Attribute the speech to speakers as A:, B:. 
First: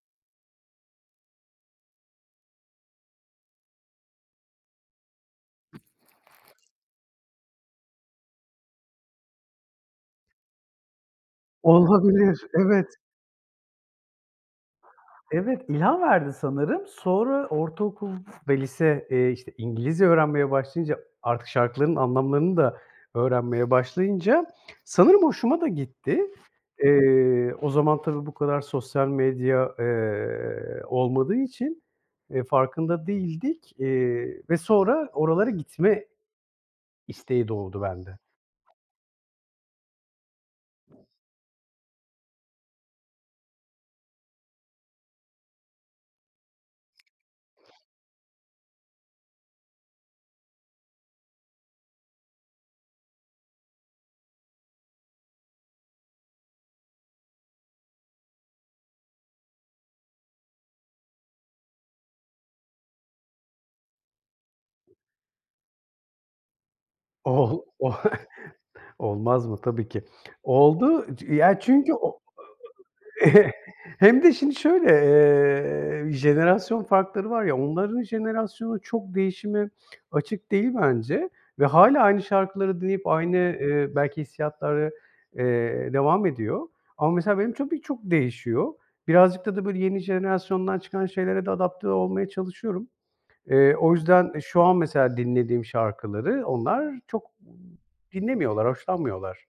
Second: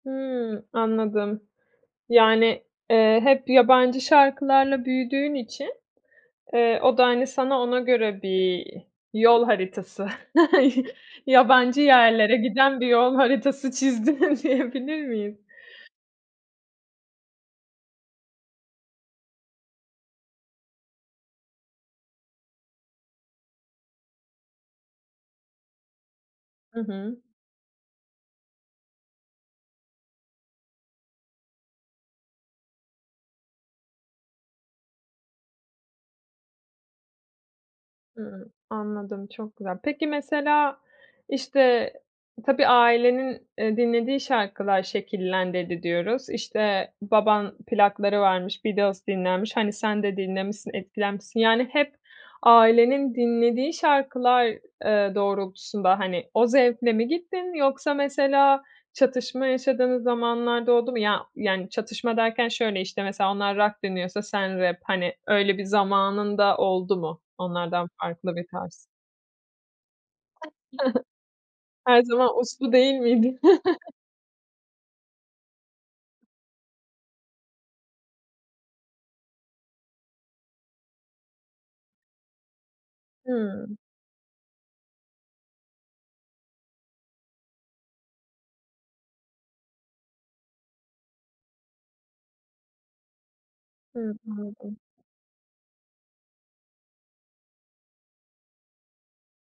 A: Hımm, anladım. Yani, eee, hep yabancı şarkılarla büyüdüğün için, eee, o da, hani, sana ona göre bir yol haritası, yabancı yerlere
B: Olabilir,
A: giden bir
B: evet.
A: yol haritası çizdin diyebilir miyim?
B: Evet, ilham verdi sanırım. Sonra ortaokul ve lise, eee, işte, İngilizce öğrenmeye başlayınca artık şarkıların anlamlarını da öğrenmeye başlayınca sanırım hoşuma da gitti.
A: Hı hı.
B: Eee, o zaman tabii bu kadar sosyal medya, eee, olmadığı için, eee, farkında değildik. Eee, ve sonra oralara gitme isteği doğdu bende.
A: Hımm, anladım. Çok güzel. Peki, mesela, işte, tabii ailenin, eee, dinlediği şarkılar şekillendirdi diyoruz. İşte, baban plakları varmış, Beatles dinlenmiş. Hani, sen de dinlemişsin, etkilenmişsin. Yani, hep ailenin dinlediği şarkılar, eee, doğrultusunda, hani, o zevkle mi gittin, yoksa, mesela, çatışma yaşadığın zamanlar da oldu mu? Ya, yani, çatışma derken şöyle; işte, mesela onlar rock dinliyorsa sen rap, hani, öyle bir zamanın da oldu mu?
B: Ooo,
A: Onlardan
B: oh,
A: farklı bir tarz.
B: olmaz mı? Tabii ki. Oldu, ya, çünkü
A: Her zaman
B: [unintelligible]
A: uslu değil miydi?
B: hem de şimdi şöyle. Eee, jenerasyon farkları var ya, onların jenerasyonu çok değişime açık değil bence ve hâlâ aynı şarkıları dinleyip aynı,
A: Hımm.
B: eee, belki hissiyatları, eee, devam ediyor ama, mesela, benim tabii çok değişiyor. Birazcık da da, böyle, yeni jenerasyondan çıkan şeylere de adapte olmaya çalışıyorum. Eee, o
A: Hımm,
B: yüzden, e, şu
A: anladım.
B: an mesela dinlediğim şarkıları onlar çok m dinlemiyorlar, hoşlanmıyorlar.